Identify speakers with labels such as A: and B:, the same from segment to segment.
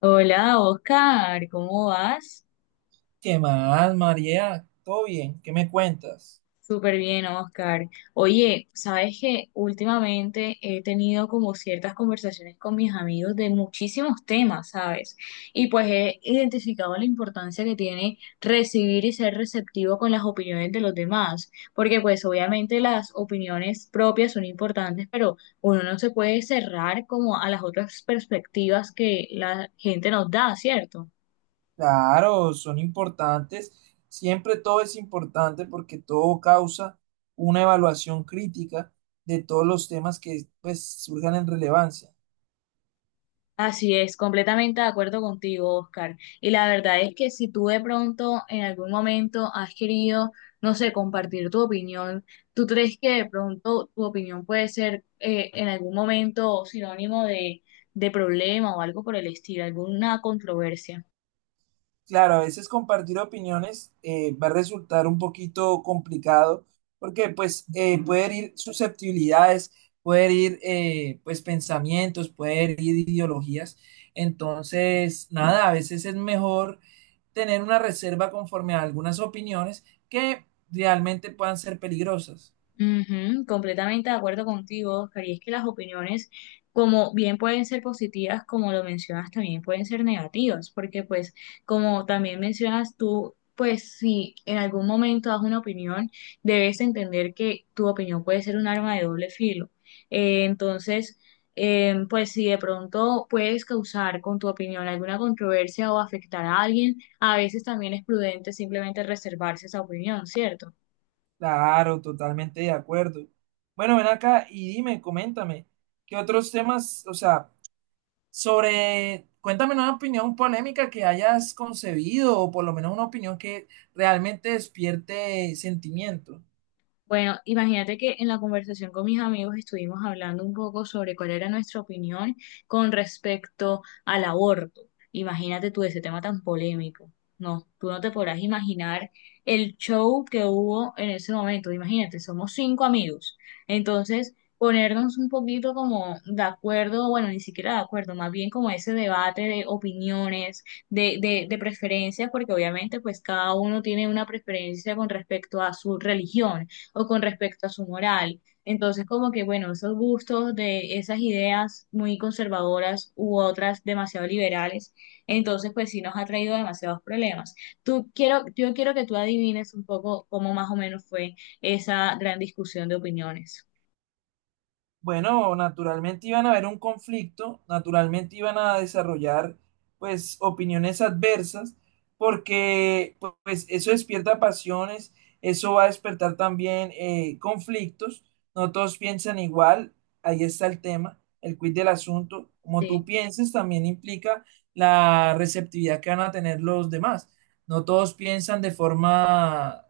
A: Hola, Oscar, ¿cómo vas?
B: ¿Qué más, María? ¿Todo bien? ¿Qué me cuentas?
A: Súper bien, Oscar. Oye, sabes que últimamente he tenido como ciertas conversaciones con mis amigos de muchísimos temas, ¿sabes? Y pues he identificado la importancia que tiene recibir y ser receptivo con las opiniones de los demás, porque pues obviamente las opiniones propias son importantes, pero uno no se puede cerrar como a las otras perspectivas que la gente nos da, ¿cierto?
B: Claro, son importantes. Siempre todo es importante porque todo causa una evaluación crítica de todos los temas que pues, surjan en relevancia.
A: Así es, completamente de acuerdo contigo, Oscar. Y la verdad es que si tú de pronto en algún momento has querido, no sé, compartir tu opinión, ¿tú crees que de pronto tu opinión puede ser en algún momento sinónimo de problema o algo por el estilo, alguna controversia?
B: Claro, a veces compartir opiniones va a resultar un poquito complicado porque pues puede herir susceptibilidades, puede herir pues pensamientos, puede herir ideologías. Entonces, nada, a veces es mejor tener una reserva conforme a algunas opiniones que realmente puedan ser peligrosas.
A: Ujú, completamente de acuerdo contigo, Oscar. Y es que las opiniones, como bien pueden ser positivas, como lo mencionas, también pueden ser negativas, porque pues, como también mencionas tú, pues si en algún momento das una opinión, debes entender que tu opinión puede ser un arma de doble filo. Entonces, pues si de pronto puedes causar con tu opinión alguna controversia o afectar a alguien, a veces también es prudente simplemente reservarse esa opinión, ¿cierto?
B: Claro, totalmente de acuerdo. Bueno, ven acá y dime, coméntame, ¿qué otros temas, o sea, sobre, cuéntame una opinión polémica que hayas concebido o por lo menos una opinión que realmente despierte sentimiento?
A: Bueno, imagínate que en la conversación con mis amigos estuvimos hablando un poco sobre cuál era nuestra opinión con respecto al aborto. Imagínate tú ese tema tan polémico. No, tú no te podrás imaginar el show que hubo en ese momento. Imagínate, somos cinco amigos. Entonces, ponernos un poquito como de acuerdo, bueno, ni siquiera de acuerdo, más bien como ese debate de opiniones, de preferencias, porque obviamente pues cada uno tiene una preferencia con respecto a su religión o con respecto a su moral. Entonces, como que, bueno, esos gustos de esas ideas muy conservadoras u otras demasiado liberales, entonces, pues sí nos ha traído demasiados problemas. Yo quiero que tú adivines un poco cómo más o menos fue esa gran discusión de opiniones.
B: Bueno, naturalmente iban a haber un conflicto, naturalmente iban a desarrollar pues opiniones adversas, porque pues eso despierta pasiones, eso va a despertar también conflictos, no todos piensan igual, ahí está el tema, el quid del asunto, como tú
A: Sí.
B: pienses también implica la receptividad que van a tener los demás, no todos piensan de forma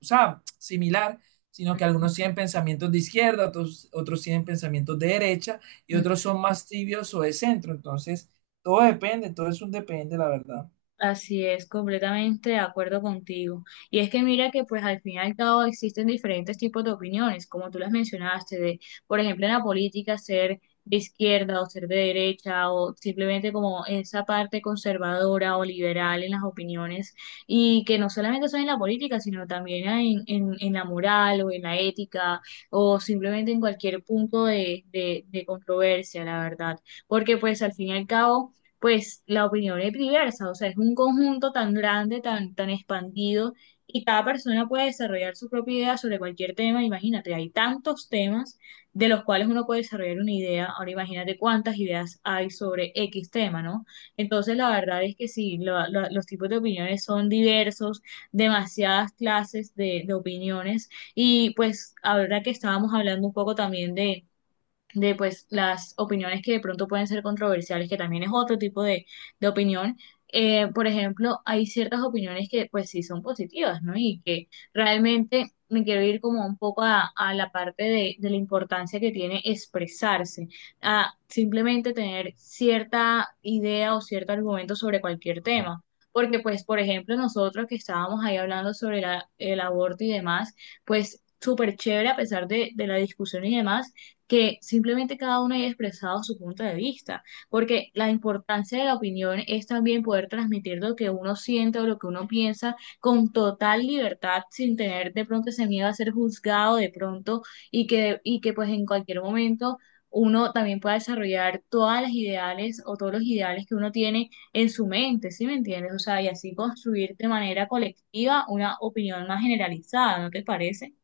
B: o sea, similar, sino que
A: Ujú,
B: algunos tienen pensamientos de izquierda, otros, tienen pensamientos de derecha y
A: ujú.
B: otros son más tibios o de centro. Entonces, todo depende, todo es un depende, la verdad.
A: Así es, completamente de acuerdo contigo. Y es que mira que pues al fin y al cabo existen diferentes tipos de opiniones, como tú las mencionaste, de, por ejemplo, en la política ser de izquierda o ser de derecha o simplemente como esa parte conservadora o liberal en las opiniones y que no solamente son en la política, sino también en la moral o en la ética o simplemente en cualquier punto de controversia, la verdad. Porque pues al fin y al cabo pues la opinión es diversa, o sea, es un conjunto tan grande, tan expandido, y cada persona puede desarrollar su propia idea sobre cualquier tema. Imagínate, hay tantos temas de los cuales uno puede desarrollar una idea. Ahora imagínate cuántas ideas hay sobre X tema, ¿no? Entonces, la verdad es que sí, los tipos de opiniones son diversos, demasiadas clases de opiniones, y pues ahora que estábamos hablando un poco también de pues las opiniones que de pronto pueden ser controversiales, que también es otro tipo de opinión. Por ejemplo, hay ciertas opiniones que pues sí son positivas, ¿no? Y que realmente me quiero ir como un poco a la parte de la importancia que tiene expresarse, a simplemente tener cierta idea o cierto argumento sobre cualquier tema. Porque pues, por ejemplo, nosotros que estábamos ahí hablando sobre el aborto y demás, pues súper chévere a pesar de la discusión y demás que simplemente cada uno haya expresado su punto de vista, porque la importancia de la opinión es también poder transmitir lo que uno siente o lo que uno piensa con total libertad, sin tener de pronto ese miedo a ser juzgado de pronto y que pues en cualquier momento uno también pueda desarrollar todas las ideales o todos los ideales que uno tiene en su mente, ¿sí me entiendes? O sea, y así construir de manera colectiva una opinión más generalizada, ¿no te parece?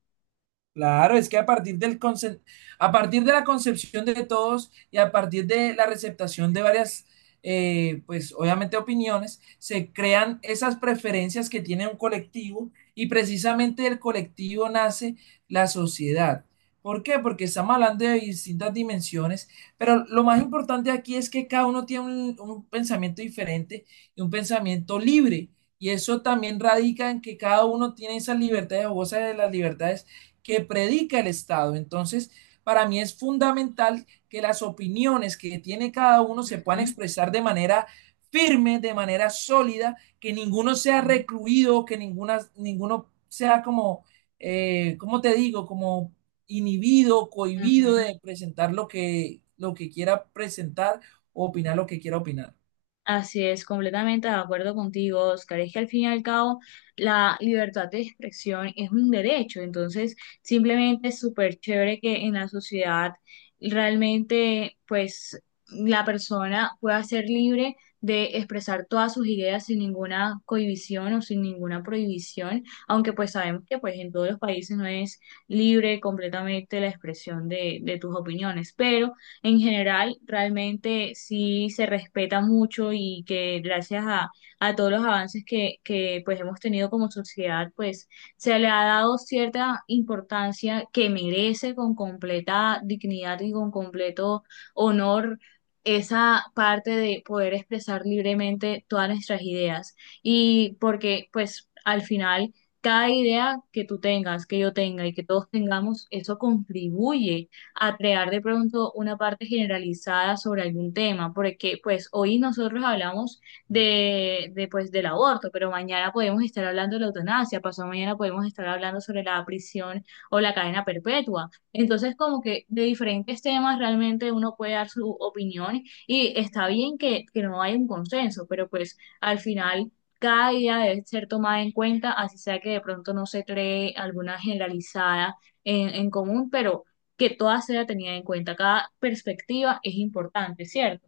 B: Claro, es que a partir de la concepción de todos y a partir de la receptación de varias, pues obviamente opiniones, se crean esas preferencias que tiene un colectivo y precisamente del colectivo nace la sociedad. ¿Por qué? Porque estamos hablando de distintas dimensiones, pero lo más importante aquí es que cada uno tiene un pensamiento diferente y un pensamiento libre. Y eso también radica en que cada uno tiene esas libertades o goza de las libertades que predica el Estado. Entonces, para mí es fundamental que las opiniones que tiene cada uno se puedan
A: Ujú,
B: expresar de manera firme, de manera sólida, que ninguno sea
A: ujú,
B: recluido, que ninguno sea como, ¿cómo te digo? Como inhibido, cohibido
A: ujú.
B: de presentar lo que quiera presentar o opinar lo que quiera opinar.
A: Así es, completamente de acuerdo contigo, Oscar. Es que al fin y al cabo la libertad de expresión es un derecho, entonces simplemente es súper chévere que en la sociedad realmente pues la persona pueda ser libre de expresar todas sus ideas sin ninguna cohibición o sin ninguna prohibición, aunque pues sabemos que pues en todos los países no es libre completamente la expresión de tus opiniones, pero en general realmente sí se respeta mucho y que gracias a todos los avances que pues hemos tenido como sociedad, pues se le ha dado cierta importancia que merece con completa dignidad y con completo honor esa parte de poder expresar libremente todas nuestras ideas. Y porque pues al final cada idea que tú tengas, que yo tenga y que todos tengamos, eso contribuye a crear de pronto una parte generalizada sobre algún tema, porque pues hoy nosotros hablamos pues del aborto, pero mañana podemos estar hablando de la eutanasia, pasado mañana podemos estar hablando sobre la prisión o la cadena perpetua. Entonces, como que de diferentes temas realmente uno puede dar su opinión y está bien que no haya un consenso, pero pues al final cada idea debe ser tomada en cuenta, así sea que de pronto no se cree alguna generalizada en común, pero que todas sea tenida en cuenta. Cada perspectiva es importante, ¿cierto?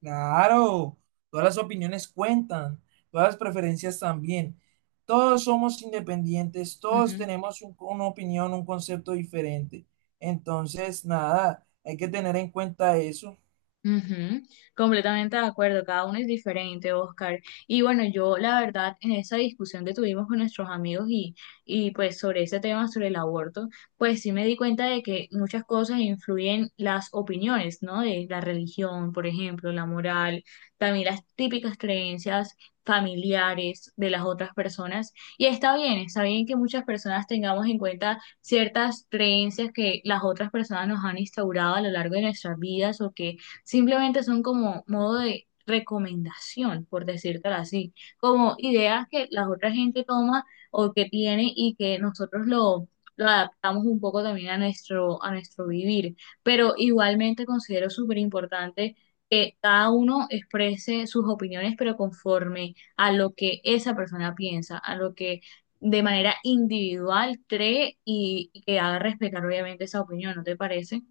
B: Claro, todas las opiniones cuentan, todas las preferencias también. Todos somos independientes, todos tenemos una opinión, un concepto diferente. Entonces, nada, hay que tener en cuenta eso.
A: Ujú, completamente de acuerdo, cada uno es diferente, Oscar. Y bueno, yo la verdad en esa discusión que tuvimos con nuestros amigos y pues sobre ese tema, sobre el aborto, pues sí me di cuenta de que muchas cosas influyen las opiniones, ¿no? De la religión, por ejemplo, la moral, también las típicas creencias familiares de las otras personas. Y está bien que muchas personas tengamos en cuenta ciertas creencias que las otras personas nos han instaurado a lo largo de nuestras vidas o que simplemente son como modo de recomendación, por decírtelo así, como ideas que la otra gente toma o que tiene y que nosotros lo adaptamos un poco también a nuestro vivir. Pero igualmente considero súper importante que cada uno exprese sus opiniones, pero conforme a lo que esa persona piensa, a lo que de manera individual cree y que haga respetar obviamente esa opinión, ¿no te parece?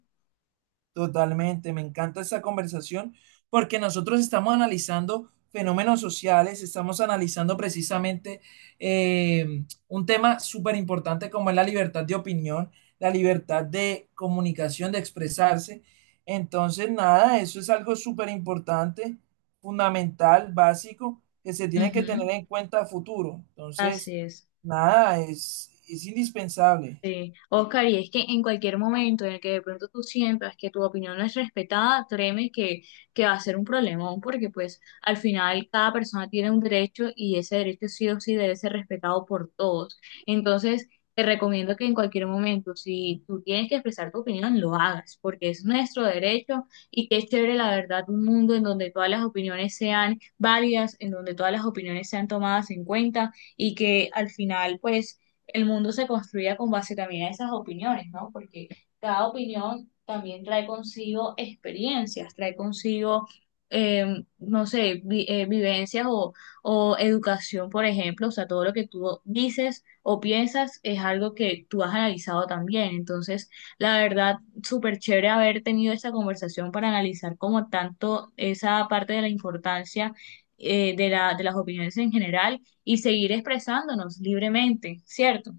B: Totalmente, me encanta esa conversación porque nosotros estamos analizando fenómenos sociales, estamos analizando precisamente un tema súper importante como es la libertad de opinión, la libertad de comunicación, de expresarse. Entonces, nada, eso es algo súper importante, fundamental, básico, que se tiene que
A: Ujú.
B: tener en cuenta a futuro. Entonces,
A: Así es.
B: nada, es indispensable.
A: Sí, Oscar, y es que en cualquier momento en el que de pronto tú sientas que tu opinión no es respetada, créeme que va a ser un problemón, porque pues al final cada persona tiene un derecho y ese derecho sí o sí debe ser respetado por todos. Entonces, te recomiendo que en cualquier momento, si tú tienes que expresar tu opinión, lo hagas, porque es nuestro derecho y qué chévere, la verdad, un mundo en donde todas las opiniones sean válidas, en donde todas las opiniones sean tomadas en cuenta y que al final, pues el mundo se construya con base también a esas opiniones, ¿no? Porque cada opinión también trae consigo experiencias, trae consigo, no sé, vivencias o educación, por ejemplo, o sea, todo lo que tú dices o piensas es algo que tú has analizado también. Entonces, la verdad, súper chévere haber tenido esta conversación para analizar como tanto esa parte de la importancia de la, de las opiniones en general y seguir expresándonos libremente, ¿cierto?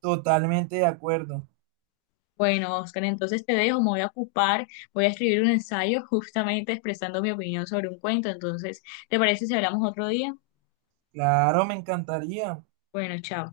B: Totalmente de acuerdo.
A: Bueno, Oscar, entonces te dejo, me voy a ocupar, voy a escribir un ensayo justamente expresando mi opinión sobre un cuento, entonces, ¿te parece si hablamos otro día?
B: Claro, me encantaría.
A: Bueno, chao.